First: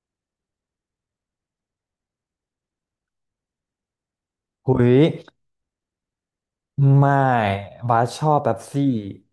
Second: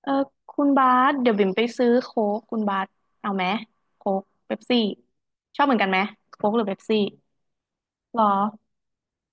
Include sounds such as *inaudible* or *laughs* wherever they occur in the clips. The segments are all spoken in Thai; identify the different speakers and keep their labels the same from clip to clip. Speaker 1: เออคุณบาสเดี๋ยวบิ่มไปซื้อโค้กคุณบาสเอาไหมโค้กเป๊ป
Speaker 2: หุ
Speaker 1: ซี่
Speaker 2: ย
Speaker 1: ชอบเหมือนกันไหมโค้กหรือเป๊ปซี่
Speaker 2: ไม่บาส
Speaker 1: หร
Speaker 2: ช
Speaker 1: อ
Speaker 2: อบเป๊ปซี่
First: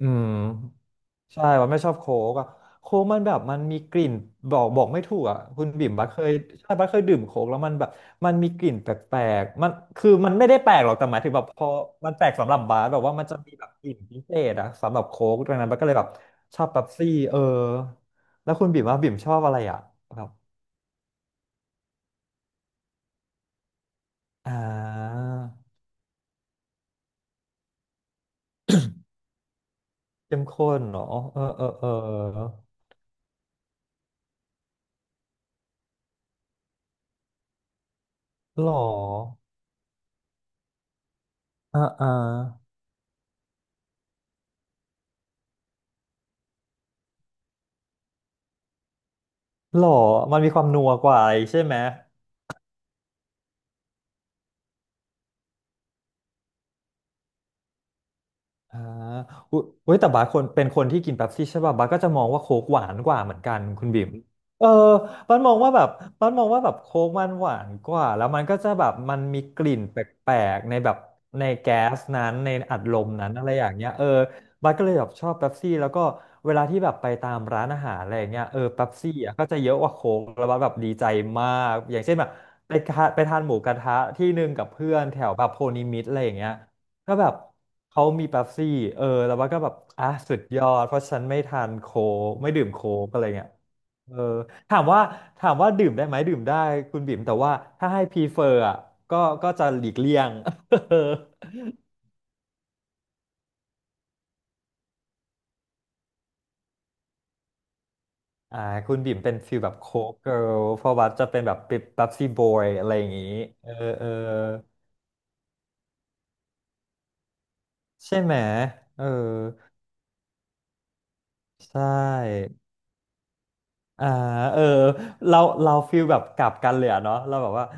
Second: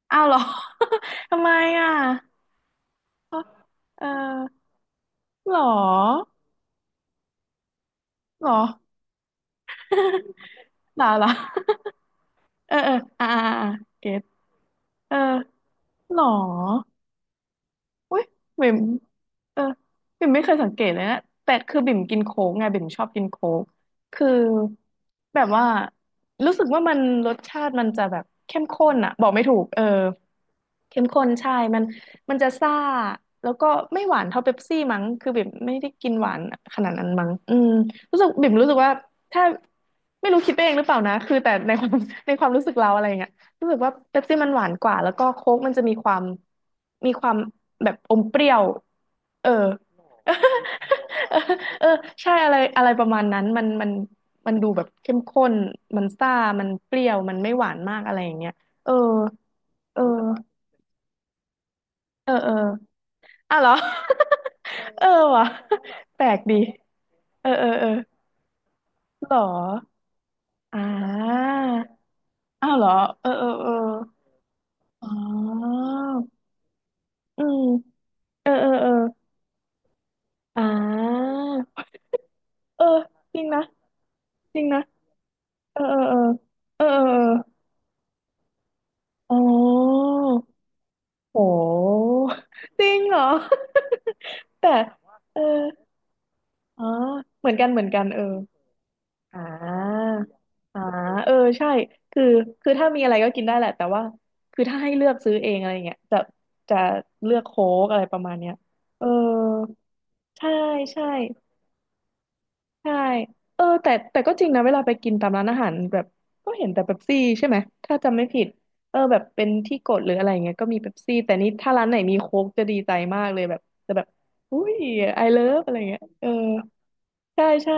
Speaker 2: อื
Speaker 1: อ้าว
Speaker 2: ม
Speaker 1: เหรอ *laughs* ทำ
Speaker 2: ใช่
Speaker 1: ไม
Speaker 2: บาไม่ช
Speaker 1: อ่ะ
Speaker 2: อบโค้กอะโค้กมันแบบมันมีก
Speaker 1: เออ
Speaker 2: ลิ่นบอกไม่ถูกอ่ะ
Speaker 1: หร
Speaker 2: คุณบิ่มบาสเค
Speaker 1: อ
Speaker 2: ยใช่บาสเคยดื่มโค้กแล้วมันแบบมัน
Speaker 1: ห
Speaker 2: มี
Speaker 1: รอ
Speaker 2: กลิ่นแป
Speaker 1: *laughs*
Speaker 2: ลกๆมันคือมันไม่ได้แปลกหรอก
Speaker 1: หร
Speaker 2: แต่
Speaker 1: อ
Speaker 2: หมา
Speaker 1: *laughs*
Speaker 2: ย
Speaker 1: หรอ
Speaker 2: ถึงแบบพอ
Speaker 1: *laughs*
Speaker 2: มันแปลกสำหรับ
Speaker 1: เออ
Speaker 2: บาส
Speaker 1: เออ
Speaker 2: แบบว่ามั
Speaker 1: อ่า
Speaker 2: นจะ
Speaker 1: อ่า
Speaker 2: มีแบ
Speaker 1: อ่า
Speaker 2: บกลิ่น
Speaker 1: เก็
Speaker 2: พิ
Speaker 1: ต
Speaker 2: เศษอะสำหรับ
Speaker 1: เออ
Speaker 2: โค้กดังนั้นบาสก็เลยแบบ
Speaker 1: หรอ
Speaker 2: ชอบเป๊ปซี่เออ
Speaker 1: อุ้ย
Speaker 2: แล้วคุณ
Speaker 1: บิ่ม
Speaker 2: บิ่มว่าบิ่มชอบอะไร
Speaker 1: เออ
Speaker 2: อ่ะแบ
Speaker 1: บิ่
Speaker 2: บ
Speaker 1: มไม่เคยสังเกตเลยนะแต่คือบิ่มกินโค้กไงบิ่มชอบกินโค้กคือ
Speaker 2: อ่า
Speaker 1: แบบว่ารู้สึกว่ามันรสชาติมันจะแบบเข้มข้นอะบอกไม่ถูกเออ
Speaker 2: เข้มข้นเหร
Speaker 1: เข้ม
Speaker 2: อ
Speaker 1: ข้น
Speaker 2: เออ
Speaker 1: ใช่
Speaker 2: เออ
Speaker 1: มัน
Speaker 2: เอ
Speaker 1: มันจะ
Speaker 2: อ
Speaker 1: ซ่าแล้วก็ไม่หวานเท่าเป๊ปซี่มั้งคือบิ่มไม่ได้กินหวานขนาดนั้นมั้งอืมรู้สึกบิ่ม
Speaker 2: หร
Speaker 1: รู้สึกว่า
Speaker 2: อ
Speaker 1: ถ้าไม่รู้คิดไปเองหรือเปล่านะคือแต่ใน
Speaker 2: อ่า
Speaker 1: ความ
Speaker 2: อ่า
Speaker 1: *laughs* ในความรู้สึกเราอะไรอย่างเงี้ย รู้สึกว่าเป๊ปซี่มันหวานกว่าแล้วก็โค้กมันจะมีความมีความแบบอมเปรี้ยวเออ
Speaker 2: หรอมันมีความ
Speaker 1: เ
Speaker 2: นัวกว่าอะไร
Speaker 1: ออ
Speaker 2: ใช่ไหม
Speaker 1: *laughs* เออใช่อะไรอะไรประมาณนั้นมันมันมันดูแบบเข้มข้นมันซ่ามันเปรี้ยวมันไม่หวานมากอะไรอย่างเงี้ย
Speaker 2: อ่า
Speaker 1: เออ
Speaker 2: อุยอุ๊ย
Speaker 1: เออ
Speaker 2: แต่บาสคนเป็นคนที่กินเป๊ปซี่ใช่ป่ะบาสก็จะมอง
Speaker 1: เออ
Speaker 2: ว่า
Speaker 1: เออ
Speaker 2: โค้กหวานกว่าเหมือนกั
Speaker 1: อ่ะ
Speaker 2: น
Speaker 1: เหรอ
Speaker 2: คุณบิ่มเออ
Speaker 1: *laughs* เออ
Speaker 2: บาส
Speaker 1: ว่ะ
Speaker 2: มองว่าแบบ
Speaker 1: แปล
Speaker 2: บาส
Speaker 1: ก
Speaker 2: มอง
Speaker 1: ดี
Speaker 2: ว่าแบบโค้กมันห
Speaker 1: เออ
Speaker 2: วา
Speaker 1: เออ
Speaker 2: น
Speaker 1: เอ
Speaker 2: ก
Speaker 1: อ
Speaker 2: ว่าแล้วมันก็จะแบบมัน
Speaker 1: เหร
Speaker 2: มี
Speaker 1: อ
Speaker 2: กลิ่นแปลกๆใน
Speaker 1: อ่
Speaker 2: แบบใน
Speaker 1: า
Speaker 2: แก๊สนั้นใน
Speaker 1: อ้า
Speaker 2: อั
Speaker 1: ว
Speaker 2: ด
Speaker 1: เหรอ
Speaker 2: ลม
Speaker 1: เอ
Speaker 2: นั้
Speaker 1: อ
Speaker 2: น
Speaker 1: เอ
Speaker 2: อะไร
Speaker 1: อ
Speaker 2: อ
Speaker 1: เอ
Speaker 2: ย่า
Speaker 1: อ
Speaker 2: งเงี้ยเออบาสก็เลยแบ
Speaker 1: อ๋
Speaker 2: บชอบเป๊ปซี่
Speaker 1: อ
Speaker 2: แล้วก็เวลาที่แบบไปตาม
Speaker 1: อืม
Speaker 2: ร้านอาหารอะไรอย่างเงี้ย
Speaker 1: เออ
Speaker 2: เออ
Speaker 1: เออ
Speaker 2: เป๊
Speaker 1: เออ
Speaker 2: ปซี่อ่ะก็จะเยอะกว่าโค้กแล้วบาส
Speaker 1: อ่
Speaker 2: แบบดีใจ
Speaker 1: า
Speaker 2: มากอย่างเช่นแบบไป
Speaker 1: เออ
Speaker 2: ทานไป
Speaker 1: จ
Speaker 2: ทาน
Speaker 1: ริง
Speaker 2: หมู
Speaker 1: นะ
Speaker 2: กระทะที่หนึ่ง
Speaker 1: จริ
Speaker 2: กั
Speaker 1: ง
Speaker 2: บ
Speaker 1: นะ
Speaker 2: เพื่อนแถวแบบโพ
Speaker 1: เอ
Speaker 2: นิ
Speaker 1: อ
Speaker 2: มิต
Speaker 1: เอ
Speaker 2: อะ
Speaker 1: อ
Speaker 2: ไรอย่างเงี้ย
Speaker 1: เออ
Speaker 2: ก็
Speaker 1: เออ
Speaker 2: แบบเขามีเป๊ปซี่เออแล้
Speaker 1: เออ
Speaker 2: วว่า
Speaker 1: เออ
Speaker 2: ก็แบบ
Speaker 1: อ๋
Speaker 2: อ่ะ
Speaker 1: อ
Speaker 2: สุดยอดเพราะฉันไม่
Speaker 1: โ
Speaker 2: ทานโค้
Speaker 1: ห
Speaker 2: กไม่ดื่ม
Speaker 1: จ
Speaker 2: โค้
Speaker 1: ริง
Speaker 2: ก
Speaker 1: เห
Speaker 2: อะ
Speaker 1: ร
Speaker 2: ไร
Speaker 1: อ
Speaker 2: เงี้ยเออ
Speaker 1: *laughs* แต่
Speaker 2: ถามว่า
Speaker 1: เออ
Speaker 2: ถามว่าดื่มได้ไหมดื่มได้
Speaker 1: อ๋อ
Speaker 2: คุณบิ่มแต่
Speaker 1: เหมื
Speaker 2: ว่า
Speaker 1: อนกันเหมือ
Speaker 2: ถ้า
Speaker 1: นกั
Speaker 2: ให้
Speaker 1: น
Speaker 2: พ
Speaker 1: เอ
Speaker 2: รี
Speaker 1: อ
Speaker 2: เฟอร์อ่ะก็
Speaker 1: อ่
Speaker 2: ก็จะหลีก
Speaker 1: า
Speaker 2: เลี่ยง
Speaker 1: อ่าเออใช่คือคือถ้ามีอะไรก็กินได้แหละแต่ว่าคือถ้าให้เลือกซื้อเองอะไรเงี้ยจะจะเลือกโค้กอะไรประมาณเนี้
Speaker 2: *laughs*
Speaker 1: ย
Speaker 2: อ่าคุณ
Speaker 1: เออ
Speaker 2: บิ่มเป็นฟิลแบบโค้กเกิ
Speaker 1: ใช่
Speaker 2: ร์ลเพราะ
Speaker 1: ใช่
Speaker 2: ว่าจะเป็นแบบเป๊ปซี่บอยอะไร
Speaker 1: ใช่
Speaker 2: อย่างงี้
Speaker 1: เออ
Speaker 2: เออ
Speaker 1: แต่
Speaker 2: เออ
Speaker 1: แต่ก็จริงนะเวลาไปกินตามร้านอาหารแบบก็เห็นแต่เป๊ปซี่ใช่ไหมถ้าจำ
Speaker 2: ใช่
Speaker 1: ไม่
Speaker 2: ไหม
Speaker 1: ผิดเออ
Speaker 2: เออ
Speaker 1: แบบเป็นที่กดหรืออะไรเงี้ยก็มีเป๊ปซี่แต่นี่ถ้า
Speaker 2: ใช่
Speaker 1: ร้านไหนมีโค้กจะดีใจมากเลยแบบจะแบ
Speaker 2: อ่า
Speaker 1: บ
Speaker 2: เอ
Speaker 1: อุ้
Speaker 2: อ
Speaker 1: ย I
Speaker 2: เรา
Speaker 1: love อะ
Speaker 2: เรา
Speaker 1: ไร
Speaker 2: ฟี
Speaker 1: เงี้ย
Speaker 2: ลแบบ
Speaker 1: เออ
Speaker 2: กลับกันเลยอะเนาะเรา
Speaker 1: ใช่
Speaker 2: แบบว่า
Speaker 1: ใช่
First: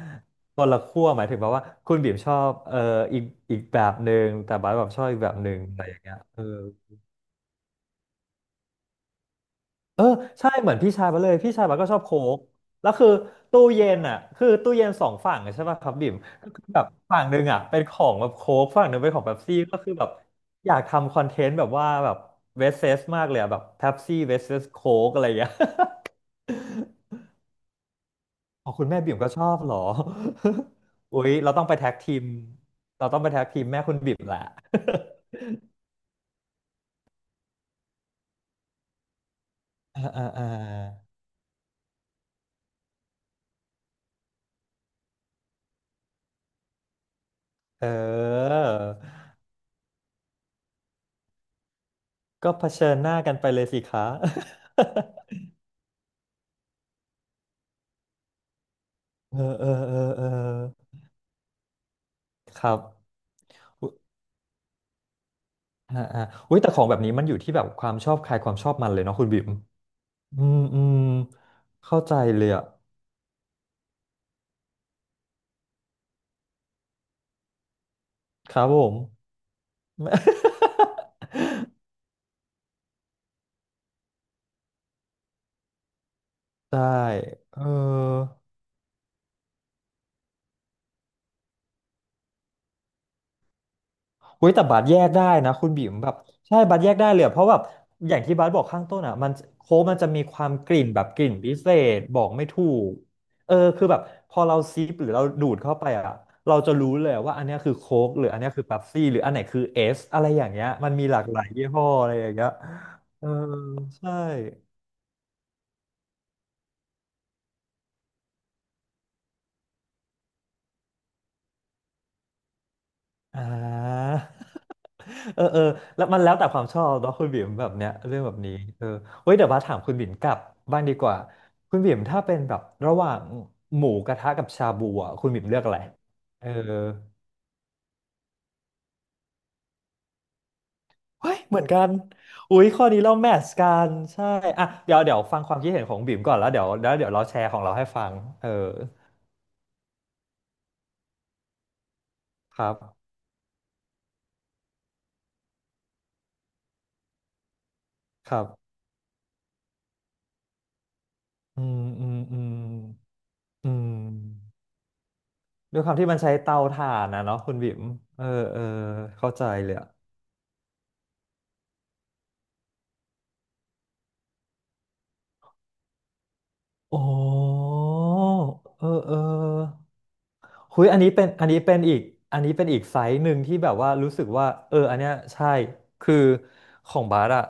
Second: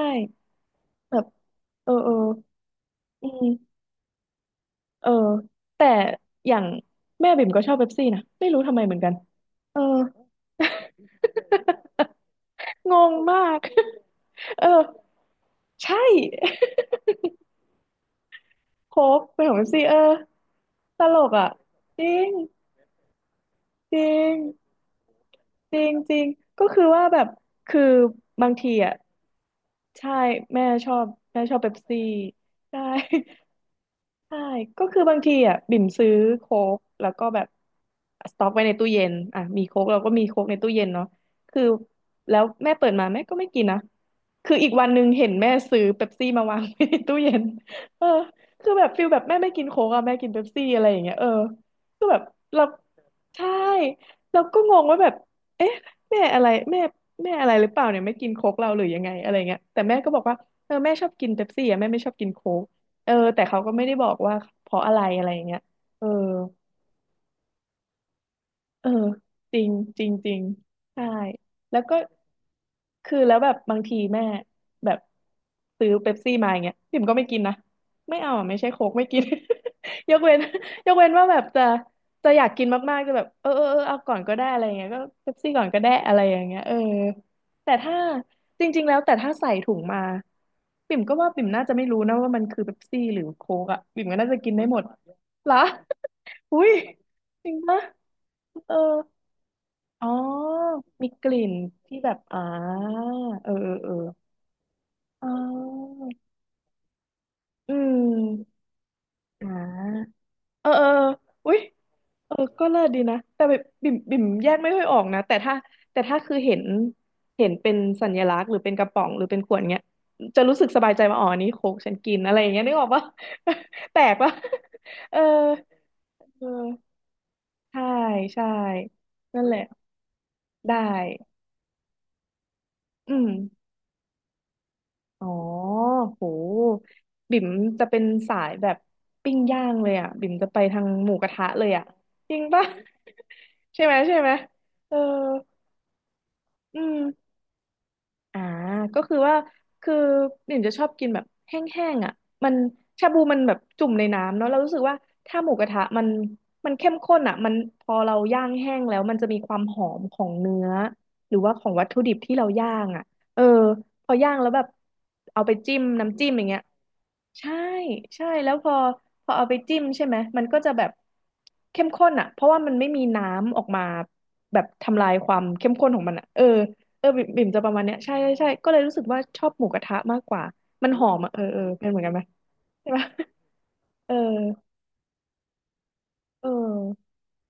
Speaker 2: คนละขั้ว
Speaker 1: แบ
Speaker 2: หมา
Speaker 1: บ
Speaker 2: ยถึงแบบว่า
Speaker 1: เอ
Speaker 2: คุ
Speaker 1: อ
Speaker 2: ณบี
Speaker 1: เออ
Speaker 2: มชอบเอออีก
Speaker 1: อื
Speaker 2: อีกแบ
Speaker 1: ม
Speaker 2: บหนึ่งแต่บาสแบบชอ
Speaker 1: เอ
Speaker 2: บ
Speaker 1: อ
Speaker 2: อีกแบบหนึ่งอะไร
Speaker 1: แต่
Speaker 2: อย่างเงี้ยเออ
Speaker 1: อย่างแม่บิ่มก็ชอบเป๊ปซี่นะไม่รู้ทำไมเหมือนกันเออ
Speaker 2: เออใช่เหมือนพี่ชายมาเลยพี่ชายมาสก็ชอบโค้กแล้
Speaker 1: *laughs*
Speaker 2: ว
Speaker 1: ง
Speaker 2: คือ
Speaker 1: งมาก
Speaker 2: ตู้เย็น
Speaker 1: *laughs*
Speaker 2: อ่ะคือ
Speaker 1: เออ
Speaker 2: ตู้เย็นสองฝั่งอะใช่ป่ะครับ
Speaker 1: ใช่
Speaker 2: บิ่มก็คือแบบ
Speaker 1: *laughs*
Speaker 2: ฝั่งหนึ่งอ่ะเป็นของแบบโค้กฝั่งห
Speaker 1: โค
Speaker 2: นึ่งเป็นขอ
Speaker 1: ก
Speaker 2: งเป๊ป
Speaker 1: เป็นขอ
Speaker 2: ซี่
Speaker 1: งเอฟ
Speaker 2: ก็
Speaker 1: ซี
Speaker 2: คือ
Speaker 1: เอ
Speaker 2: แบ
Speaker 1: อ
Speaker 2: บอยาก
Speaker 1: ต
Speaker 2: ทำค
Speaker 1: ล
Speaker 2: อน
Speaker 1: ก
Speaker 2: เท
Speaker 1: อ่ะ
Speaker 2: นต์แบบว่า
Speaker 1: จ
Speaker 2: แบ
Speaker 1: ริ
Speaker 2: บ
Speaker 1: ง
Speaker 2: เวสเซสมากเลยอะแบบเป๊
Speaker 1: จ
Speaker 2: ป
Speaker 1: ริ
Speaker 2: ซี่เว
Speaker 1: ง
Speaker 2: สเซสโค้กอะไรอย่างเงี้ย
Speaker 1: จริงจริงก็คือว่าแบบคือบาง
Speaker 2: อ๋
Speaker 1: ที
Speaker 2: อคุณ
Speaker 1: อ่ะ
Speaker 2: แม่บิ่มก็ชอบเหรอ
Speaker 1: ใช่แม่ชอบ
Speaker 2: *laughs* อุ๊ย
Speaker 1: แม่
Speaker 2: เรา
Speaker 1: ชอบ
Speaker 2: ต้อง
Speaker 1: เป๊
Speaker 2: ไป
Speaker 1: ป
Speaker 2: แท็ก
Speaker 1: ซี่
Speaker 2: ทีม
Speaker 1: ใช่
Speaker 2: เราต้องไปแท็กทีมแม่คุณบิ่มแห
Speaker 1: ใช่
Speaker 2: ละ
Speaker 1: ก็คือบางทีอ่ะบิ่มซื้อโค้กแล้วก็แบบสต็อกไว้ในตู้เย็นอ่ะมีโค้ก
Speaker 2: *laughs*
Speaker 1: เรา
Speaker 2: อ่า
Speaker 1: ก็
Speaker 2: อ่า
Speaker 1: มีโค้
Speaker 2: อ่า
Speaker 1: กในตู้เย็นเนาะคือแล้วแม่เปิดมาแม่ก็ไม่กินนะคืออีกวันหนึ่งเห็นแม่ซื้อเป๊ปซี่มาวางไว้ในตู้เย็น
Speaker 2: เอ
Speaker 1: เออ
Speaker 2: อ
Speaker 1: คือแบบฟิลแบบแม่ไม่กินโค้กอ่ะแม่กินเป๊ปซี่อะไรอย่างเงี้ยเออคือแบบ
Speaker 2: ก็เผ
Speaker 1: เรา
Speaker 2: ชิญหน้ากันไป
Speaker 1: ใช่
Speaker 2: เลยสิคะ
Speaker 1: เราก็งงว่าแบ
Speaker 2: *laughs*
Speaker 1: บเอ๊ะแม่อะไรแม่แม่อะไรหรือเปล่าเนี่ยไม่กินโค้กเราหรือยังไงอะไร
Speaker 2: เออ
Speaker 1: เงี้ย
Speaker 2: เอ
Speaker 1: แต่
Speaker 2: อเอ
Speaker 1: แม่ก็
Speaker 2: อ
Speaker 1: บ
Speaker 2: เอ
Speaker 1: อก
Speaker 2: อ
Speaker 1: ว่าเออแม่ชอบกินเป๊ปซี่อ่ะแม่ไม่ชอบกินโค้
Speaker 2: ค
Speaker 1: ก
Speaker 2: รับ
Speaker 1: เออแต่เขาก็ไม่
Speaker 2: อุ๊ย
Speaker 1: ได้บอกว่าเพราะอะไรอะไรอย่างเงี้ย
Speaker 2: อ่า
Speaker 1: เออ
Speaker 2: อ่าอุ้ยแต่ของแบบนี้มันอยู่ที่แบบความชอบใครความชอบ
Speaker 1: เอ
Speaker 2: มั
Speaker 1: อ
Speaker 2: นเลยเนาะคุณบิ่ม
Speaker 1: จริงจริงจริ
Speaker 2: อื
Speaker 1: ง
Speaker 2: มอืม
Speaker 1: ใช่แล้วก็
Speaker 2: เข้าใจเลยอะ
Speaker 1: คือแล้วแบบบางทีแม่แบบซื้อเป๊ปซี่มาอย่างเงี้ยพิมก็ไม่กินนะไม่เอาอะ
Speaker 2: ค
Speaker 1: ไม่
Speaker 2: รับ
Speaker 1: ใช่
Speaker 2: ผ
Speaker 1: โค้ก
Speaker 2: ม
Speaker 1: ไม่กิน *laughs* ยกเว้น *laughs* ยกเว้นว่า
Speaker 2: *laughs*
Speaker 1: แบบจะจะอยากกินมากๆจะแบบเออเออเออเอาก่อนก็ได้อะไรอย่างเงี้ยก็เป๊ปซี่ก่อนก็ได้อะไรอย่างเงี้ยเออ
Speaker 2: ได้เอ
Speaker 1: แต่ถ้า
Speaker 2: อ
Speaker 1: จริงๆแล้วแต่ถ้าใส่ถุงมาปิ่มก็ว่าปิ่มน่าจะไม่รู้นะว่ามันคือเป๊ปซี่หรือโค้กอะปิ่มก็น่าจะ
Speaker 2: หุ้
Speaker 1: กิ
Speaker 2: ย
Speaker 1: น
Speaker 2: แต่
Speaker 1: ได้หม
Speaker 2: บาส
Speaker 1: ด
Speaker 2: แยกได้
Speaker 1: เหร
Speaker 2: นะ
Speaker 1: อ
Speaker 2: คุณบิ่มแบบ
Speaker 1: *laughs*
Speaker 2: ใช่
Speaker 1: อุ้ย
Speaker 2: บาสแยกได้เลยอะเพ
Speaker 1: จ
Speaker 2: ราะ
Speaker 1: ริ
Speaker 2: แบ
Speaker 1: ง
Speaker 2: บ
Speaker 1: ปะ
Speaker 2: อย่างที่บาสบอก
Speaker 1: เออ
Speaker 2: ข้างต้นอ่ะมันโค้กมัน
Speaker 1: อ๋
Speaker 2: จะ
Speaker 1: อ
Speaker 2: มีความกลิ่นแบบ
Speaker 1: มี
Speaker 2: ก
Speaker 1: ก
Speaker 2: ลิ่น
Speaker 1: ลิ่
Speaker 2: พิ
Speaker 1: น
Speaker 2: เศ
Speaker 1: ที่
Speaker 2: ษ
Speaker 1: แบ
Speaker 2: บ
Speaker 1: บ
Speaker 2: อก
Speaker 1: อ่า
Speaker 2: ไม่ถูก
Speaker 1: เอ
Speaker 2: เอ
Speaker 1: อ
Speaker 2: อคือ
Speaker 1: เออ
Speaker 2: แบบพอเราซิปหรือเรา
Speaker 1: เอออ๋
Speaker 2: ดูดเข้าไป
Speaker 1: อ
Speaker 2: อ่ะเราจะรู้เลยว่าอันเนี้ยคื
Speaker 1: อื
Speaker 2: อโค้กหรืออันเนี้ย
Speaker 1: ม
Speaker 2: คือเป๊ปซี่หรืออันไหน
Speaker 1: อ่
Speaker 2: คือเอส
Speaker 1: า
Speaker 2: อะไรอย่างเงี้
Speaker 1: เอ
Speaker 2: ย
Speaker 1: อเออ
Speaker 2: มันมีหลากหลาย
Speaker 1: อุ๊ย
Speaker 2: ยี่ห้ออะไรอย่า
Speaker 1: เอ
Speaker 2: ง
Speaker 1: อ
Speaker 2: เงี้ย
Speaker 1: ก็เลิศดีนะ
Speaker 2: เออ
Speaker 1: แต่แบบบิ่ม
Speaker 2: ใช่
Speaker 1: บิ่มแยกไม่ค่อยออกนะแต่ถ้าแต่ถ้าคือเห็นเห็นเป็นสัญลักษณ์หรือเป็นกระป๋องหรือเป็นขวดเงี้ยจะรู้สึกสบายใจว่าอ๋ออันนี้โค้กฉันกินอะไรอย่างเงี้ยนึกออกปะ
Speaker 2: อ่
Speaker 1: *laughs* แปลกปะ
Speaker 2: า
Speaker 1: เออ
Speaker 2: เออเออแล้วมันแล้ว
Speaker 1: เ
Speaker 2: แต่ความชอ
Speaker 1: ออ
Speaker 2: บเนาะคุณบิ่มแบบ
Speaker 1: ใช่
Speaker 2: เนี้ยเรื่องแบบ
Speaker 1: ใช่
Speaker 2: นี้เออเฮ้ย
Speaker 1: นั่น
Speaker 2: เดี๋ยว
Speaker 1: แหละ
Speaker 2: ว่าถามคุณบิ่มกลับ
Speaker 1: ได้
Speaker 2: บ้างดีกว่าคุณบิ่มถ้าเป็นแบบระห
Speaker 1: อื
Speaker 2: ว่าง
Speaker 1: ม
Speaker 2: หมูกระทะกับชาบูอ่ะ
Speaker 1: อ๋
Speaker 2: คุ
Speaker 1: อ
Speaker 2: ณบิ่มเลือกอะไร
Speaker 1: โห
Speaker 2: เออ
Speaker 1: บิ่มจะเป็นสายแบบปิ้งย่างเลยอ่ะบิ่มจะไปทางหมูก
Speaker 2: เฮ้
Speaker 1: ระ
Speaker 2: ย
Speaker 1: ทะ
Speaker 2: เหมื
Speaker 1: เล
Speaker 2: อน
Speaker 1: ย
Speaker 2: กั
Speaker 1: อ่ะ
Speaker 2: น
Speaker 1: จริง
Speaker 2: อุ้
Speaker 1: ปะ
Speaker 2: ยข้อนี้เรา
Speaker 1: *laughs*
Speaker 2: แมทช์กั
Speaker 1: ใช่
Speaker 2: น
Speaker 1: ไหมใช่
Speaker 2: ใช่
Speaker 1: ไหม
Speaker 2: อ่ะ
Speaker 1: เอ
Speaker 2: เดี๋ย
Speaker 1: อ
Speaker 2: วเดี๋ยวฟังความคิดเห็นของบิ่มก่อนแล้วเดี๋ยว
Speaker 1: อื
Speaker 2: แล้วเดี๋ยวเรา
Speaker 1: ม
Speaker 2: แชร์ของเราให้ฟัง
Speaker 1: อ่า
Speaker 2: เออ
Speaker 1: ก็คือว่าคือบิ่มจะชอบกินแบบแห้งๆอ่ะมัน
Speaker 2: ครับ
Speaker 1: ชาบูมันแบบจุ่มในน้ำเนาะเรารู้สึกว่าถ้าหมูกระทะมันมันเข้มข้นอ่ะมันพอเรา
Speaker 2: ครั
Speaker 1: ย่าง
Speaker 2: บ
Speaker 1: แห้งแล้วมันจะมีความหอมของเนื้อหรือว่า
Speaker 2: อื
Speaker 1: ของ
Speaker 2: ม
Speaker 1: วัตถุ
Speaker 2: อื
Speaker 1: ดิ
Speaker 2: ม
Speaker 1: บที่
Speaker 2: อื
Speaker 1: เรา
Speaker 2: ม
Speaker 1: ย่างอ่ะเออ
Speaker 2: อื
Speaker 1: พอย่างแล้ว
Speaker 2: ม
Speaker 1: แบบเอาไปจิ้
Speaker 2: ด้ว
Speaker 1: ม
Speaker 2: ยความที่มัน
Speaker 1: น้ำจิ้
Speaker 2: ใช้
Speaker 1: มอย่าง
Speaker 2: เตา
Speaker 1: เงี้ย
Speaker 2: ถ่านนะเนาะคุ
Speaker 1: ใช่
Speaker 2: ณบิ่มเออ
Speaker 1: ใช่แล้ว
Speaker 2: เออ
Speaker 1: พอ
Speaker 2: เข้าใจ
Speaker 1: เอาไป
Speaker 2: เลย
Speaker 1: จิ้ม
Speaker 2: อะ
Speaker 1: ใช่ไหมมันก็จะแบบเข้มข้นอ่ะเพราะว่ามันไม่มีน้ำออกมาแบบทำลายความเข้มข้นของมันอ่ะเออ
Speaker 2: โอ้
Speaker 1: เออบิ่มจะประมาณเนี้ยใช่ใช่ใช่ก็เลย
Speaker 2: เออ
Speaker 1: รู้สึก
Speaker 2: เอ
Speaker 1: ว่าชอบหมูก
Speaker 2: อ
Speaker 1: ระทะมากกว่า
Speaker 2: คุย
Speaker 1: มัน
Speaker 2: อัน
Speaker 1: หอ
Speaker 2: นี้
Speaker 1: ม
Speaker 2: เป็น
Speaker 1: อ่ะเออ
Speaker 2: อัน
Speaker 1: เอ
Speaker 2: นี้
Speaker 1: อ
Speaker 2: เป็น
Speaker 1: เป็น
Speaker 2: อี
Speaker 1: เหมื
Speaker 2: ก
Speaker 1: อนกันไหม
Speaker 2: อันนี้เป็นอีก
Speaker 1: ใช่
Speaker 2: ไซ
Speaker 1: ปะ
Speaker 2: ส์หนึ่งที่แบบว่า
Speaker 1: *laughs* เอ
Speaker 2: รู้
Speaker 1: อ
Speaker 2: สึกว่าเอออันเนี้ยใช่คือ
Speaker 1: เอ
Speaker 2: ของ
Speaker 1: อ
Speaker 2: บาร์อะ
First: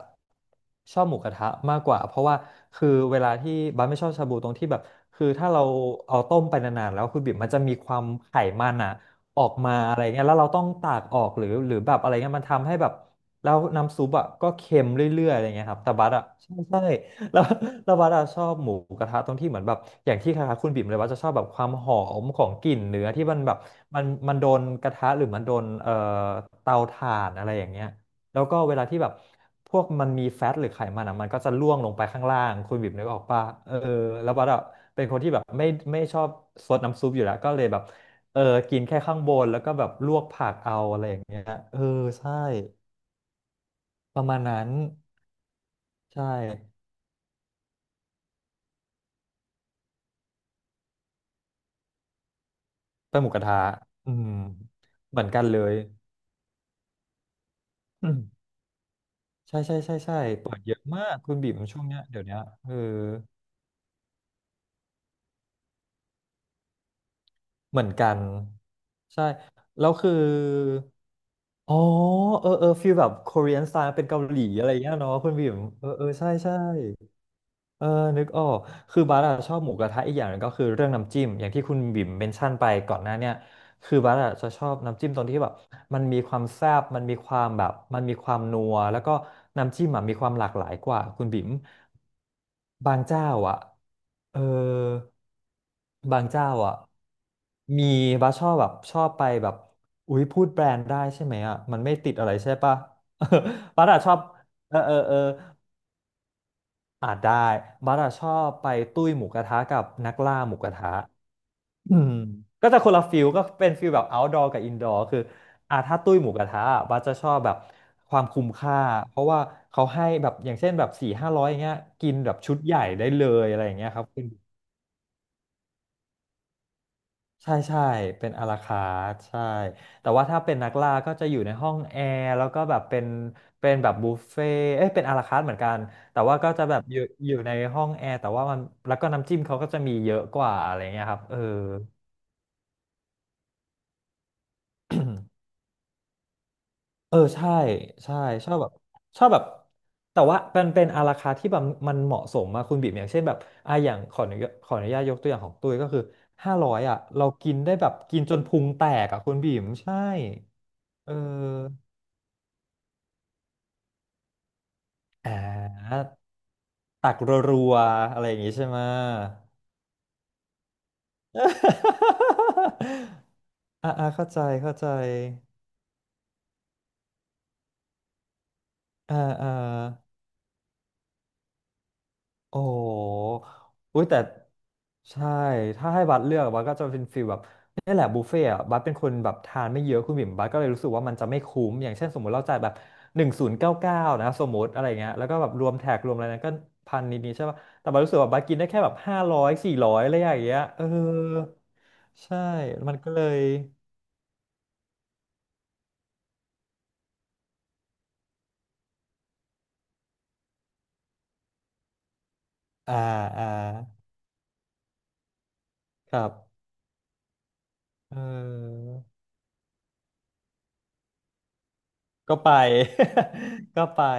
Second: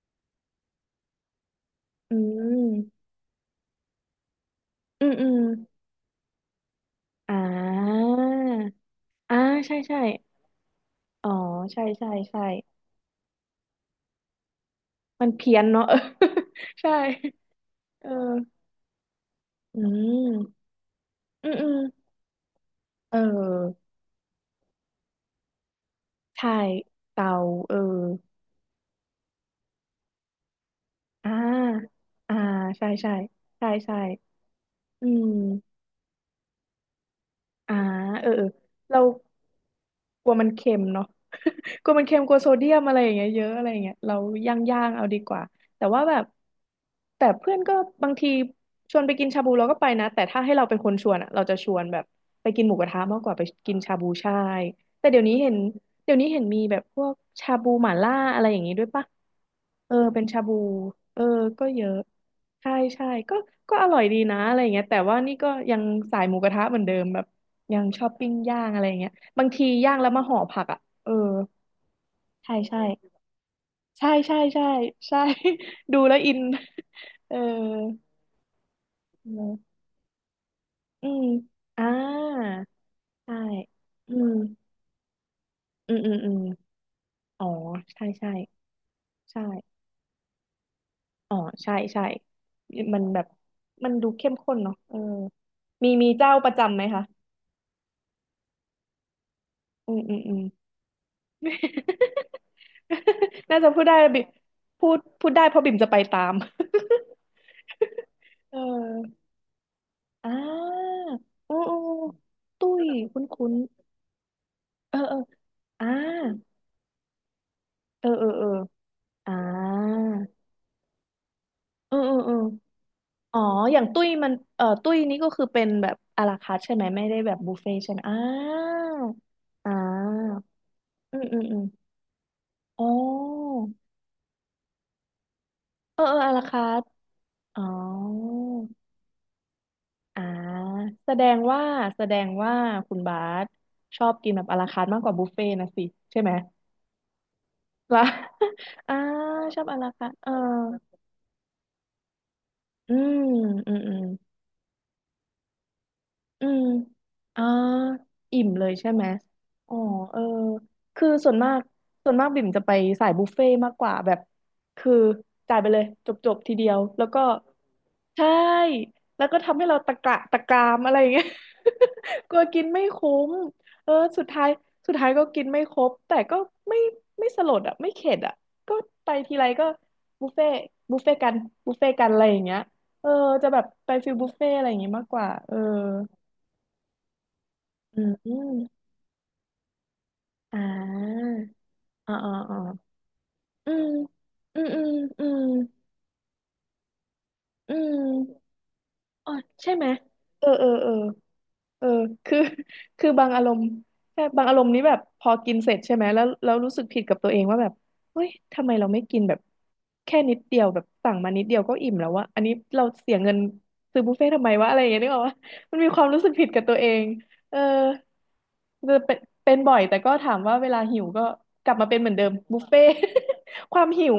Speaker 2: ชอบหมูกระทะมากกว่าเพ
Speaker 1: อื
Speaker 2: ราะว่าคือ
Speaker 1: ม
Speaker 2: เวลาที่บาร์ไม่ชอบชาบูตรงที่แบบ
Speaker 1: อืม
Speaker 2: คื
Speaker 1: อื
Speaker 2: อ
Speaker 1: ม
Speaker 2: ถ้าเราเอาต้มไปนานๆแล้วคุณบิ
Speaker 1: อ่
Speaker 2: บมันจะมีควา
Speaker 1: า
Speaker 2: มไขมันอะ
Speaker 1: อ่า
Speaker 2: ออกมา
Speaker 1: ใช่
Speaker 2: อะ
Speaker 1: ใช่
Speaker 2: ไรเงี้ยแล้วเราต้องตากออ
Speaker 1: อ๋
Speaker 2: ก
Speaker 1: อ
Speaker 2: หรือหรือ
Speaker 1: ใช่
Speaker 2: แบบอะ
Speaker 1: ใช่
Speaker 2: ไรเงี้ย
Speaker 1: ใช่
Speaker 2: มันทำให้แบบแล้วน้ำซุปอะก็เค็มเรื่
Speaker 1: มั
Speaker 2: อ
Speaker 1: น
Speaker 2: ยๆอะไร
Speaker 1: เพี้ย
Speaker 2: เงี้
Speaker 1: น
Speaker 2: ยครับ
Speaker 1: เนาะ *laughs*
Speaker 2: แต่
Speaker 1: เออ
Speaker 2: บาร์อะใช่
Speaker 1: *laughs*
Speaker 2: ใช่
Speaker 1: ใช่
Speaker 2: แล้ว *laughs* แล้ว
Speaker 1: เอ
Speaker 2: วัดอะชอบ
Speaker 1: อ
Speaker 2: หมูกระทะตรงที่เหมือนแบบ
Speaker 1: อื
Speaker 2: อย่างที่คล้าย
Speaker 1: ม
Speaker 2: ๆคุณบิ่มเลยว่าจะชอบแบบ
Speaker 1: อืม
Speaker 2: ค
Speaker 1: อื
Speaker 2: วาม
Speaker 1: ม
Speaker 2: หอมของกลิ่นเนื้อ
Speaker 1: เอ
Speaker 2: ที่มันแบบ
Speaker 1: อ
Speaker 2: มันโดนกระทะหรือมันโดน
Speaker 1: ใช่
Speaker 2: เตาถ่า
Speaker 1: เตา
Speaker 2: นอะไรอย่าง
Speaker 1: เออ
Speaker 2: เงี้ยแล้วก็เวลาที่แบบพวกมันมีแฟตหรือไขมันอะมัน
Speaker 1: อ่า
Speaker 2: ก็จะล่วงลงไปข้าง
Speaker 1: อ่า
Speaker 2: ล่างคุณ
Speaker 1: ใช่
Speaker 2: บิ่มนึก
Speaker 1: ใช่
Speaker 2: ออกป่ะ
Speaker 1: ใช่
Speaker 2: เออ
Speaker 1: ใช่
Speaker 2: แล้ววัดอะเป็
Speaker 1: อื
Speaker 2: นคนที่แบบไม่
Speaker 1: ม
Speaker 2: ไม่ชอบซดน้ำซุปอยู่แล้วก็เลย
Speaker 1: อ่า
Speaker 2: แบบ
Speaker 1: เออ
Speaker 2: เออ
Speaker 1: เออ
Speaker 2: กินแค่
Speaker 1: เรา
Speaker 2: ข้างบนแล้วก็แบบลวก
Speaker 1: กลัวมั
Speaker 2: ผั
Speaker 1: น
Speaker 2: ก
Speaker 1: เค็
Speaker 2: เอา
Speaker 1: ม
Speaker 2: อะไร
Speaker 1: เนาะ
Speaker 2: อย่างเงี้ยเออ
Speaker 1: กลัวมันเค็มก
Speaker 2: ใช่
Speaker 1: ลัวโซเดียมอะไรอย่างเงี้ยเยอะอะไรอย่างเงี้ยเรา
Speaker 2: ประมาณ
Speaker 1: ย่า
Speaker 2: นั้
Speaker 1: ง
Speaker 2: น
Speaker 1: เอาดีกว่าแต่ว่าแบ
Speaker 2: ใช่
Speaker 1: บแต่เพื่อนก็บางทีชวนไปกินชาบูเราก็ไปนะแต่ถ้าให้เราเป็นคนชวนอะเราจะชวนแบบไปกินหมูกระทะ
Speaker 2: ไป
Speaker 1: มาก
Speaker 2: ห
Speaker 1: ก
Speaker 2: มู
Speaker 1: ว่า
Speaker 2: ก
Speaker 1: ไป
Speaker 2: ระทะ
Speaker 1: กินชาบู
Speaker 2: อืม
Speaker 1: ใช่แต่
Speaker 2: เห
Speaker 1: เดี๋
Speaker 2: มื
Speaker 1: ย
Speaker 2: อ
Speaker 1: ว
Speaker 2: น
Speaker 1: นี้
Speaker 2: กัน
Speaker 1: เห็
Speaker 2: เล
Speaker 1: น
Speaker 2: ย
Speaker 1: มีแบบพวกชาบูหม่า
Speaker 2: อื
Speaker 1: ล่า
Speaker 2: ม
Speaker 1: อะไรอย่างงี้ด้วยปะ
Speaker 2: ใช่ใช่
Speaker 1: เอ
Speaker 2: ใช่
Speaker 1: อ
Speaker 2: ใช่
Speaker 1: เป็นชา
Speaker 2: เปิ
Speaker 1: บู
Speaker 2: ดเยอะมาก
Speaker 1: เออ
Speaker 2: คุณบีม
Speaker 1: ก็
Speaker 2: ช่
Speaker 1: เย
Speaker 2: วง
Speaker 1: อะ
Speaker 2: เนี้ยเดี๋ยวเนี้ยเอ
Speaker 1: ใช่
Speaker 2: อ
Speaker 1: ใช่ก็อร่อยดีนะอะไรอย่างเงี้ยแต่ว่านี่ก็ยังสายหมูกระทะเหมือนเดิมแบบ
Speaker 2: เห
Speaker 1: ยั
Speaker 2: มื
Speaker 1: ง
Speaker 2: อน
Speaker 1: ชอ
Speaker 2: กั
Speaker 1: บ
Speaker 2: น
Speaker 1: ปิ้งย่างอะไรอย่างเงี้ย
Speaker 2: ใช่
Speaker 1: บางที
Speaker 2: แล้ว
Speaker 1: ย่างแล้
Speaker 2: คื
Speaker 1: ว
Speaker 2: อ
Speaker 1: มาห่อผักอ่ะเออ
Speaker 2: อ๋อเออ
Speaker 1: ใช่
Speaker 2: เออ
Speaker 1: ใช่
Speaker 2: ฟีลแบบ Korean style เป็น
Speaker 1: ใช่
Speaker 2: เกาห
Speaker 1: ใช่
Speaker 2: ลี
Speaker 1: *laughs*
Speaker 2: อะ
Speaker 1: ใช่
Speaker 2: ไรเงี้ยเนาะ
Speaker 1: ใช่
Speaker 2: คุณบีมเออ
Speaker 1: *laughs* ดู
Speaker 2: เออ
Speaker 1: แล้ว
Speaker 2: ใช่
Speaker 1: อิน
Speaker 2: ใช่
Speaker 1: เออ
Speaker 2: เออนึกออกคือบาร์อะ
Speaker 1: เน
Speaker 2: ชอบหมู
Speaker 1: อะ
Speaker 2: กระทะอีกอย่างหนึงก็คือเรื่อง
Speaker 1: อื
Speaker 2: น้ำจิ้
Speaker 1: ม
Speaker 2: มอย่างที่คุณ
Speaker 1: อ่
Speaker 2: บิ่มเมนชั่น
Speaker 1: า
Speaker 2: ไปก่อนหน้าเนี่ย
Speaker 1: ใช่
Speaker 2: คือบา
Speaker 1: อื
Speaker 2: ร์อะ
Speaker 1: ม
Speaker 2: จะชอบน้ำจิ้มตรงที่แบบ
Speaker 1: อื
Speaker 2: มั
Speaker 1: ม
Speaker 2: น
Speaker 1: อืม
Speaker 2: มี
Speaker 1: อื
Speaker 2: ควา
Speaker 1: ม
Speaker 2: มแซ่บมันมีควา
Speaker 1: อ๋อ
Speaker 2: มแบบมัน
Speaker 1: ใช่
Speaker 2: มีค
Speaker 1: ใช่
Speaker 2: วามนัวแล้วก็
Speaker 1: ใ
Speaker 2: น้ำ
Speaker 1: ช่
Speaker 2: จิ้มอะมีความหลากหลายกว่าคุณ
Speaker 1: อ๋อ
Speaker 2: บิ่ม
Speaker 1: ใช่ใช่
Speaker 2: บา
Speaker 1: มั
Speaker 2: ง
Speaker 1: นแบ
Speaker 2: เจ้า
Speaker 1: บ
Speaker 2: อ่ะ
Speaker 1: มันดูเข้ม
Speaker 2: เออ
Speaker 1: ข้นเนาะเออมี
Speaker 2: บาง
Speaker 1: เจ้าป
Speaker 2: เจ้า
Speaker 1: ระ
Speaker 2: อ่ะ
Speaker 1: จำไหมคะ
Speaker 2: มีบาร์ชอบแบบชอบไปแบบ
Speaker 1: อืมอื
Speaker 2: อุ๊
Speaker 1: ม
Speaker 2: ย
Speaker 1: อื
Speaker 2: พู
Speaker 1: ม
Speaker 2: ดแบรนด์ได้ใช่ไหมอ่ะมันไม่ติดอะไรใช่ปะ
Speaker 1: *laughs* น่าจะ
Speaker 2: *laughs*
Speaker 1: พู
Speaker 2: บา
Speaker 1: ด
Speaker 2: ร์
Speaker 1: ได้
Speaker 2: อะชอบ
Speaker 1: บิ
Speaker 2: เออ
Speaker 1: พู
Speaker 2: เออ
Speaker 1: ด
Speaker 2: เออ
Speaker 1: ได้เพราะบิ่มจะไปตาม
Speaker 2: อ่าได้บัสอะชอ
Speaker 1: *laughs*
Speaker 2: บ
Speaker 1: เอ
Speaker 2: ไปตุ้ยห
Speaker 1: อ
Speaker 2: มูกระทะกับนัก
Speaker 1: อ่
Speaker 2: ล่าหมูกระทะ
Speaker 1: าโอ้โอ้
Speaker 2: อืมก็
Speaker 1: ตุ้
Speaker 2: จะ
Speaker 1: ย
Speaker 2: คนละฟิ
Speaker 1: คุ้น
Speaker 2: ลก็
Speaker 1: คุ้น
Speaker 2: เป็นฟิลแบบ outdoor กับ
Speaker 1: เอ
Speaker 2: indoor
Speaker 1: อเอ
Speaker 2: คื
Speaker 1: อ
Speaker 2: ออ่า
Speaker 1: อ่า
Speaker 2: ถ้าตุ้ยหมูกระทะอะบัสจะชอบแบบ
Speaker 1: เออ
Speaker 2: ควา
Speaker 1: เอ
Speaker 2: ม
Speaker 1: อเอ
Speaker 2: คุ้
Speaker 1: อ
Speaker 2: มค่าเพราะ
Speaker 1: อ่า
Speaker 2: ว่าเขาให้แบบอย่างเช่นแบบ400-500อย่างเงี้ย
Speaker 1: เออ
Speaker 2: กิ
Speaker 1: เอ
Speaker 2: น
Speaker 1: อ
Speaker 2: แบ
Speaker 1: เออ
Speaker 2: บชุดใหญ่ได้เล
Speaker 1: อ๋อ
Speaker 2: ยอะไรอ
Speaker 1: อ
Speaker 2: ย่าง
Speaker 1: ย่าง
Speaker 2: เงี้ยค
Speaker 1: ตุ้
Speaker 2: รั
Speaker 1: ย
Speaker 2: บ
Speaker 1: มันตุ้ยนี่ก็คือเป็นแบบอาราคาร์ทใช่ไหมไม่ได้แบบบุ
Speaker 2: ใช่
Speaker 1: ฟเฟ่
Speaker 2: ใช่
Speaker 1: ต์ใช่ไหมอ่า
Speaker 2: เป็นอาราคาร์ทใช่
Speaker 1: อ่
Speaker 2: แต่ว่า
Speaker 1: า
Speaker 2: ถ้าเป็นนักล่าก็
Speaker 1: อืม
Speaker 2: จะอ
Speaker 1: อื
Speaker 2: ยู่
Speaker 1: ม
Speaker 2: ใน
Speaker 1: อืม
Speaker 2: ห้องแอร์แล้วก็แบบ
Speaker 1: อ๋
Speaker 2: เป็น
Speaker 1: อ
Speaker 2: เป็นแบบบุฟเฟ่ต์เอ้ยเป็นอาราคาร์ทเหมือนกัน
Speaker 1: เออเอ
Speaker 2: แต่
Speaker 1: ออา
Speaker 2: ว่า
Speaker 1: รา
Speaker 2: ก็
Speaker 1: คา
Speaker 2: จะแบ
Speaker 1: ร์
Speaker 2: บ
Speaker 1: ท
Speaker 2: อยู่ใน
Speaker 1: อ๋อ
Speaker 2: ห้องแอร์แต่ว่ามันแล้วก็น้ำจิ้มเขาก็จะมีเยอะ
Speaker 1: อ่า
Speaker 2: กว่าอะไรเงี้ย
Speaker 1: แส
Speaker 2: ครั
Speaker 1: ด
Speaker 2: บเอ
Speaker 1: ง
Speaker 2: อ
Speaker 1: ว่าแสดงว่าคุณบาสชอบกินแบบอาราคาร์ทมากกว่าบุฟเฟ่ต์
Speaker 2: *coughs*
Speaker 1: นะสิใช่ไหม
Speaker 2: เออใช่
Speaker 1: ล่ะ
Speaker 2: ใช่ชอบแบบ
Speaker 1: *laughs* อ่า
Speaker 2: ชอบแบบ
Speaker 1: ชอบอาราคาร์ท
Speaker 2: แต่
Speaker 1: เออ
Speaker 2: ว่ามันเป็นอาราคาร์ทที่แบบมันเหมาะสมมาคุณบิ๊
Speaker 1: อื
Speaker 2: มอย่างเช่
Speaker 1: ม
Speaker 2: นแบบ
Speaker 1: อื
Speaker 2: อ่ะ
Speaker 1: ม
Speaker 2: อ
Speaker 1: อื
Speaker 2: ย่าง
Speaker 1: ม
Speaker 2: ขออนุญาตขออนุญาตยกตัวอย่างของตุ้ยก็คือ
Speaker 1: อื
Speaker 2: ห้า
Speaker 1: ม
Speaker 2: ร้อยอ่ะเรา
Speaker 1: อ่า
Speaker 2: กินได้แบบกินจน
Speaker 1: อิ่ม
Speaker 2: พุ
Speaker 1: เล
Speaker 2: ง
Speaker 1: ย
Speaker 2: แต
Speaker 1: ใช่ไหม
Speaker 2: กอ่ะคุณบิ๊ม
Speaker 1: อ๋อ
Speaker 2: ใช่
Speaker 1: เออ คือ
Speaker 2: เออ
Speaker 1: ส่วนมาก บิ่มจะไปสายบุฟเฟ่ต์มากกว่าแบบคือ
Speaker 2: อ่
Speaker 1: จ่ายไปเลย
Speaker 2: า
Speaker 1: จบทีเดียว แล้ว
Speaker 2: ตัก
Speaker 1: ก็
Speaker 2: รัวๆอะไร
Speaker 1: ใช่
Speaker 2: อย่างงี้ใช่ไหม
Speaker 1: แล้วก็ทำให้เราตะกระตะกรามอะไรอย่างเงี้ย *laughs* กลัวกินไม่คุ้ม
Speaker 2: *laughs*
Speaker 1: เอ
Speaker 2: อ่า
Speaker 1: อ
Speaker 2: อ่า
Speaker 1: สุ
Speaker 2: เข้า
Speaker 1: ด
Speaker 2: ใจ
Speaker 1: ท้าย
Speaker 2: เข้าใจ
Speaker 1: ก็กินไม่ครบแต่ก็ไม่สลดอ่ะไม่เข็ดอ่ะก็ไป
Speaker 2: อ่า
Speaker 1: ทีไร
Speaker 2: อ่า
Speaker 1: ก็บุฟเฟ่ต์บุฟเฟ่ต์กันบุฟเฟ่ต์กันอะไรอย่างเงี้ย
Speaker 2: โอ้โ
Speaker 1: เออ
Speaker 2: ห
Speaker 1: จะแบบไป
Speaker 2: อุ้ย
Speaker 1: ฟิล
Speaker 2: แต่
Speaker 1: บุฟเฟ่อะไรอย่างงี้มากก
Speaker 2: ใช่
Speaker 1: ว่าเออ
Speaker 2: ถ้าให้บัสเลือกบัสก็จะเป็นฟีลแบบนี่
Speaker 1: อื
Speaker 2: แหละบุฟเฟ่ต์อะบั
Speaker 1: ม
Speaker 2: สเป็นคนแบบทานไม่เยอะคุณบิ่มบัส
Speaker 1: อ่
Speaker 2: ก็เลยรู้สึกว่ามันจะ
Speaker 1: า
Speaker 2: ไม่คุ้มอย่างเช่น
Speaker 1: อ๋อ
Speaker 2: สมม
Speaker 1: อ๋อ
Speaker 2: ติเรา
Speaker 1: อ๋
Speaker 2: จ่า
Speaker 1: อ
Speaker 2: ยแบบหนึ่งศูนย์เก้า
Speaker 1: อืม
Speaker 2: เก้านะสมม
Speaker 1: อืม
Speaker 2: ติ
Speaker 1: อื
Speaker 2: อะไร
Speaker 1: ม
Speaker 2: เงี้ย
Speaker 1: อื
Speaker 2: แล้วก็
Speaker 1: ม
Speaker 2: แบบรวมแท็กรวมอะไรนั้นก็พันนิดๆใช่ป่ะ
Speaker 1: อื
Speaker 2: แต่บัสรู้สึกว่าบัส
Speaker 1: ม
Speaker 2: กินได้แค่แบบห้า
Speaker 1: อ๋อ
Speaker 2: ร้อย
Speaker 1: ใช่
Speaker 2: สี่
Speaker 1: ไหม
Speaker 2: ร้อยอะไรอย่าง
Speaker 1: เออ
Speaker 2: เงี้ย
Speaker 1: เออ
Speaker 2: เออ
Speaker 1: เออ เออคื
Speaker 2: ใช่
Speaker 1: อ
Speaker 2: มัน
Speaker 1: *laughs* คือ
Speaker 2: ก็เล
Speaker 1: บาง
Speaker 2: ย
Speaker 1: อารมณ์ใช่บางอารมณ์นี้แบบพอกินเสร็จใช่ไหม แล้วรู้สึกผิดกับตัวเองว่าแบบเฮ้ยทำไมเราไม่กินแบบแค่นิดเดียวแบบสั่งมานิดเดียวก็อิ่มแล้ววะอันนี้เรา
Speaker 2: อ่า
Speaker 1: เสียเงิน
Speaker 2: อ่า
Speaker 1: ซื้อบุฟเฟ่ต์ทำไมวะอะไรอย่างเงี้ยนึกออกว่ามันมีความ
Speaker 2: ค
Speaker 1: รู้
Speaker 2: รั
Speaker 1: สึกผิดกั
Speaker 2: บ
Speaker 1: บตัวเองเออ
Speaker 2: เออ
Speaker 1: จะเป็นบ่อยแต่ก็ถามว่าเวลาหิวก็กลับมาเป็นเหมือนเดิม
Speaker 2: ก็ไป
Speaker 1: บุฟเฟ่ต์ *laughs*
Speaker 2: *laughs*
Speaker 1: ค
Speaker 2: ก็
Speaker 1: วาม
Speaker 2: ไป
Speaker 1: หิว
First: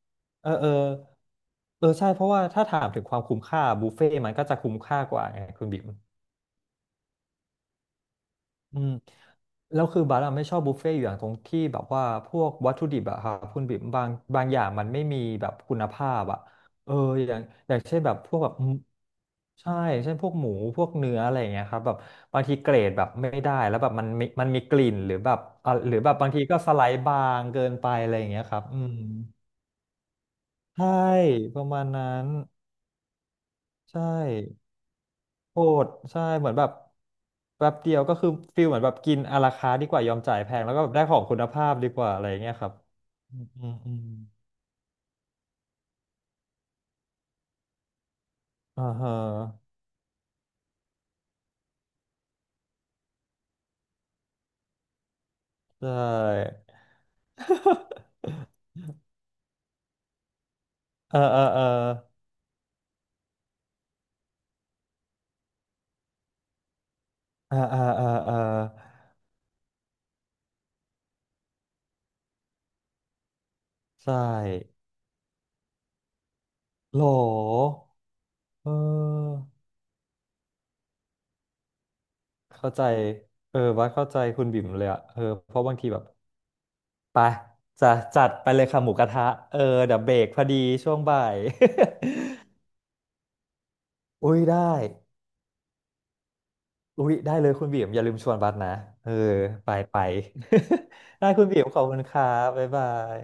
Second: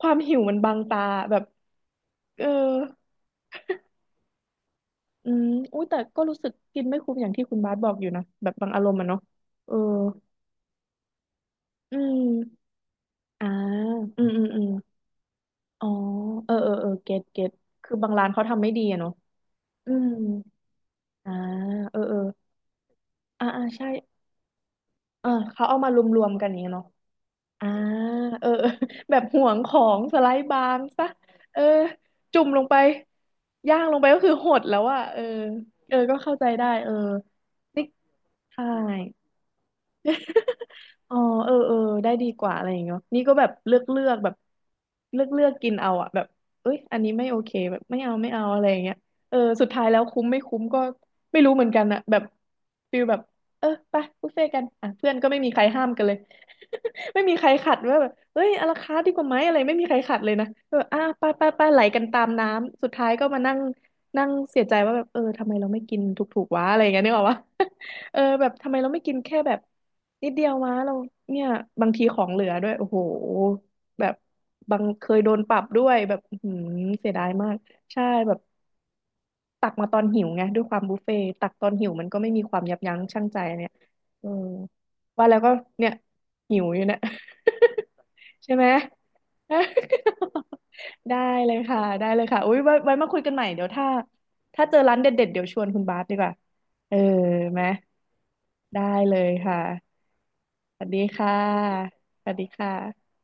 Speaker 2: เออ
Speaker 1: มัน
Speaker 2: เออ
Speaker 1: บังตาแบบ
Speaker 2: เออ ใช่ เพราะว่า
Speaker 1: เออ
Speaker 2: ถ้าถามถึงความคุ้มค่าบุฟเฟ่ต์มันก็จะคุ้มค่ากว่า
Speaker 1: อื
Speaker 2: ไง
Speaker 1: ม
Speaker 2: คุณ
Speaker 1: อุ้
Speaker 2: บิ๊
Speaker 1: ย
Speaker 2: ม
Speaker 1: แต่ก็รู้สึกกินไม่คุ้มอย่างที่คุณบาสบอกอยู่นะแบบบาง
Speaker 2: อื
Speaker 1: อาร
Speaker 2: ม
Speaker 1: มณ์อะเนาะเออ
Speaker 2: แล้วคือบาร์อะไม่ชอบบุฟเฟ่ต์อยู่อย่างตรงที่แบบ
Speaker 1: อื
Speaker 2: ว่า
Speaker 1: ม
Speaker 2: พวกวัตถุดิบอะครับ
Speaker 1: อ่า
Speaker 2: คุณบิ๊มบาง
Speaker 1: อืมอื
Speaker 2: บาง
Speaker 1: ม
Speaker 2: อ
Speaker 1: อื
Speaker 2: ย่า
Speaker 1: ม
Speaker 2: งมันไม่มีแบบคุณ
Speaker 1: อ๋อ
Speaker 2: ภาพอะ
Speaker 1: เออเออเอ
Speaker 2: เอ
Speaker 1: อ
Speaker 2: อ
Speaker 1: เก็ต
Speaker 2: อย่าง
Speaker 1: เก็ต
Speaker 2: อย่าง
Speaker 1: คือ
Speaker 2: เช่น
Speaker 1: บา
Speaker 2: แบ
Speaker 1: ง
Speaker 2: บ
Speaker 1: ร้าน
Speaker 2: พวก
Speaker 1: เขา
Speaker 2: แบบ
Speaker 1: ทำไม่ดีอะเนาะ
Speaker 2: ใช่
Speaker 1: อื
Speaker 2: อย่าง
Speaker 1: ม
Speaker 2: เช่นพวกหมูพวกเนื้อ
Speaker 1: อ่า
Speaker 2: อะไรอย่างเงี้ยครับแบบ
Speaker 1: เออเออ
Speaker 2: บางทีเกรดแบบไม่
Speaker 1: อ่า
Speaker 2: ได้
Speaker 1: อ่า
Speaker 2: แล้วแบ
Speaker 1: ใช่
Speaker 2: บมันมีกลิ่นหรือ
Speaker 1: เอ
Speaker 2: แบ
Speaker 1: อ
Speaker 2: บ
Speaker 1: เขา
Speaker 2: อ่ะ
Speaker 1: เอา
Speaker 2: ห
Speaker 1: มา
Speaker 2: รื
Speaker 1: ร
Speaker 2: อแบบ
Speaker 1: ว
Speaker 2: บาง
Speaker 1: ม
Speaker 2: ที
Speaker 1: ๆกันอ
Speaker 2: ก็
Speaker 1: ย่างเงี้
Speaker 2: ส
Speaker 1: ย
Speaker 2: ไล
Speaker 1: เนาะ
Speaker 2: ด์บางเกิ
Speaker 1: อ่า
Speaker 2: นไปอะไรอย่างเงี้
Speaker 1: เอ
Speaker 2: ย
Speaker 1: อ
Speaker 2: ค
Speaker 1: *laughs*
Speaker 2: รับ
Speaker 1: เออ
Speaker 2: อืม
Speaker 1: แบบห่วงของสไลด์บาง
Speaker 2: ใช่
Speaker 1: ซะ
Speaker 2: ป
Speaker 1: เออ
Speaker 2: ระมาณนั้น
Speaker 1: จุ่มลงไปย่างลง
Speaker 2: ใช่
Speaker 1: ไปก็คือหดแล้วอะเออ
Speaker 2: โหด
Speaker 1: เออก็
Speaker 2: ใช่
Speaker 1: เข้าใจ
Speaker 2: เหมือนแบ
Speaker 1: ได้
Speaker 2: บ
Speaker 1: เออ
Speaker 2: แป๊บ
Speaker 1: นี่
Speaker 2: เดียวก็คือฟิ
Speaker 1: ใช่
Speaker 2: ลเหมือนแบบกินอาราคาร์ทดีกว่ายอมจ่ายแพงแล้วก็แบบได้ข
Speaker 1: อ๋อ
Speaker 2: องคุณ
Speaker 1: เออ
Speaker 2: ภา
Speaker 1: เอ
Speaker 2: พ
Speaker 1: อ
Speaker 2: ดีกว่า
Speaker 1: ได้
Speaker 2: อะไร
Speaker 1: ดี
Speaker 2: อย่าง
Speaker 1: ก
Speaker 2: เงี้
Speaker 1: ว่า
Speaker 2: ย
Speaker 1: อะ
Speaker 2: ค
Speaker 1: ไร
Speaker 2: รับ
Speaker 1: อย่างเงี้ยนี่ก็
Speaker 2: อื
Speaker 1: แบ
Speaker 2: ม
Speaker 1: บ
Speaker 2: อืม
Speaker 1: เลือก
Speaker 2: อืม
Speaker 1: แบบเลือกกินเอาอะแบบเอ้ยอันนี้ไม่โอเคแบบไม่เอาอะไรอย่าง
Speaker 2: อ่า
Speaker 1: เงี้ย
Speaker 2: ฮะ
Speaker 1: เออสุดท้ายแล้วคุ้มไม่คุ้มก็ไม่รู้เหมือนกันอะแบบฟิลแบบเออไปบุฟเฟ่ต์กันอ่ะเพื่อนก็ไม่มีใคร
Speaker 2: ใช
Speaker 1: ห้ามกันเลย
Speaker 2: ่
Speaker 1: *laughs* ไม่มีใครขัดว่าแบบ
Speaker 2: *laughs*
Speaker 1: เอ้ยอลาคาร์ทดีกว่าไหมอะไรไม่มีใครขัดเลยนะเอออ่ะ
Speaker 2: เออ
Speaker 1: ไป
Speaker 2: เออเออ
Speaker 1: ไหลกันตามน้ำสุดท้ายก็มานั่งนั่งเสียใจว่าแบบเออทำไมเราไม่กินถูกๆวะอะไรอย่างเงี้ยนึกออกปะ
Speaker 2: เออเอออา
Speaker 1: เออ
Speaker 2: อา
Speaker 1: แบบทำไมเราไม่กินแค่แบบนิดเดียวมาเราเนี่ยบางทีของเหลือด้วยโอ้โหแบ
Speaker 2: ใช่
Speaker 1: บบางเคยโดนปรับด้วยแบบอื้อหืม
Speaker 2: โหล
Speaker 1: เสียดายมากใช่แบบ
Speaker 2: เออ
Speaker 1: ตักมาตอนหิวไงด้วยความบุฟเฟ่ต์ตักตอนหิวมันก็ไม่มีความ
Speaker 2: เข้า
Speaker 1: ยับ
Speaker 2: ใจ
Speaker 1: ยั้งชั่งใจ
Speaker 2: เออ
Speaker 1: เนี่ย
Speaker 2: ว่าเข้าใจ
Speaker 1: เออ
Speaker 2: คุณบิ่มเลยอะเออ
Speaker 1: ว่าแล้วก็
Speaker 2: เพราะบางที
Speaker 1: เนี่ย
Speaker 2: แบบ
Speaker 1: หิวอยู่เนี่ย
Speaker 2: ไปจะจัด
Speaker 1: *laughs*
Speaker 2: ไป
Speaker 1: ใช่
Speaker 2: เล
Speaker 1: ไหม
Speaker 2: ยค่ะหมูกระทะเออเดี๋ยวเบรกพอ
Speaker 1: *laughs*
Speaker 2: ดีช่วง
Speaker 1: ได้
Speaker 2: บ่าย
Speaker 1: เลยค่ะอุ้ยไว้มาคุยกันใหม่เดี๋ยวถ้า
Speaker 2: *laughs* อุ้ยได้
Speaker 1: เจอร้านเด็ดๆเดี๋ยวชวนคุณบาสดีกว่าเออ
Speaker 2: อุ๊ยได้เลย
Speaker 1: ไหม
Speaker 2: คุณบีมอย่าลืมชวนบัสนะ
Speaker 1: ได้
Speaker 2: เออ
Speaker 1: เลยค่ะ
Speaker 2: ไปไป
Speaker 1: สวัสดี
Speaker 2: *laughs* ได้
Speaker 1: ค่ะ
Speaker 2: คุณบีมขอบคุณค
Speaker 1: ส
Speaker 2: รั
Speaker 1: วัสดี
Speaker 2: บ
Speaker 1: ค
Speaker 2: บ๊ายบา
Speaker 1: ่ะ
Speaker 2: ย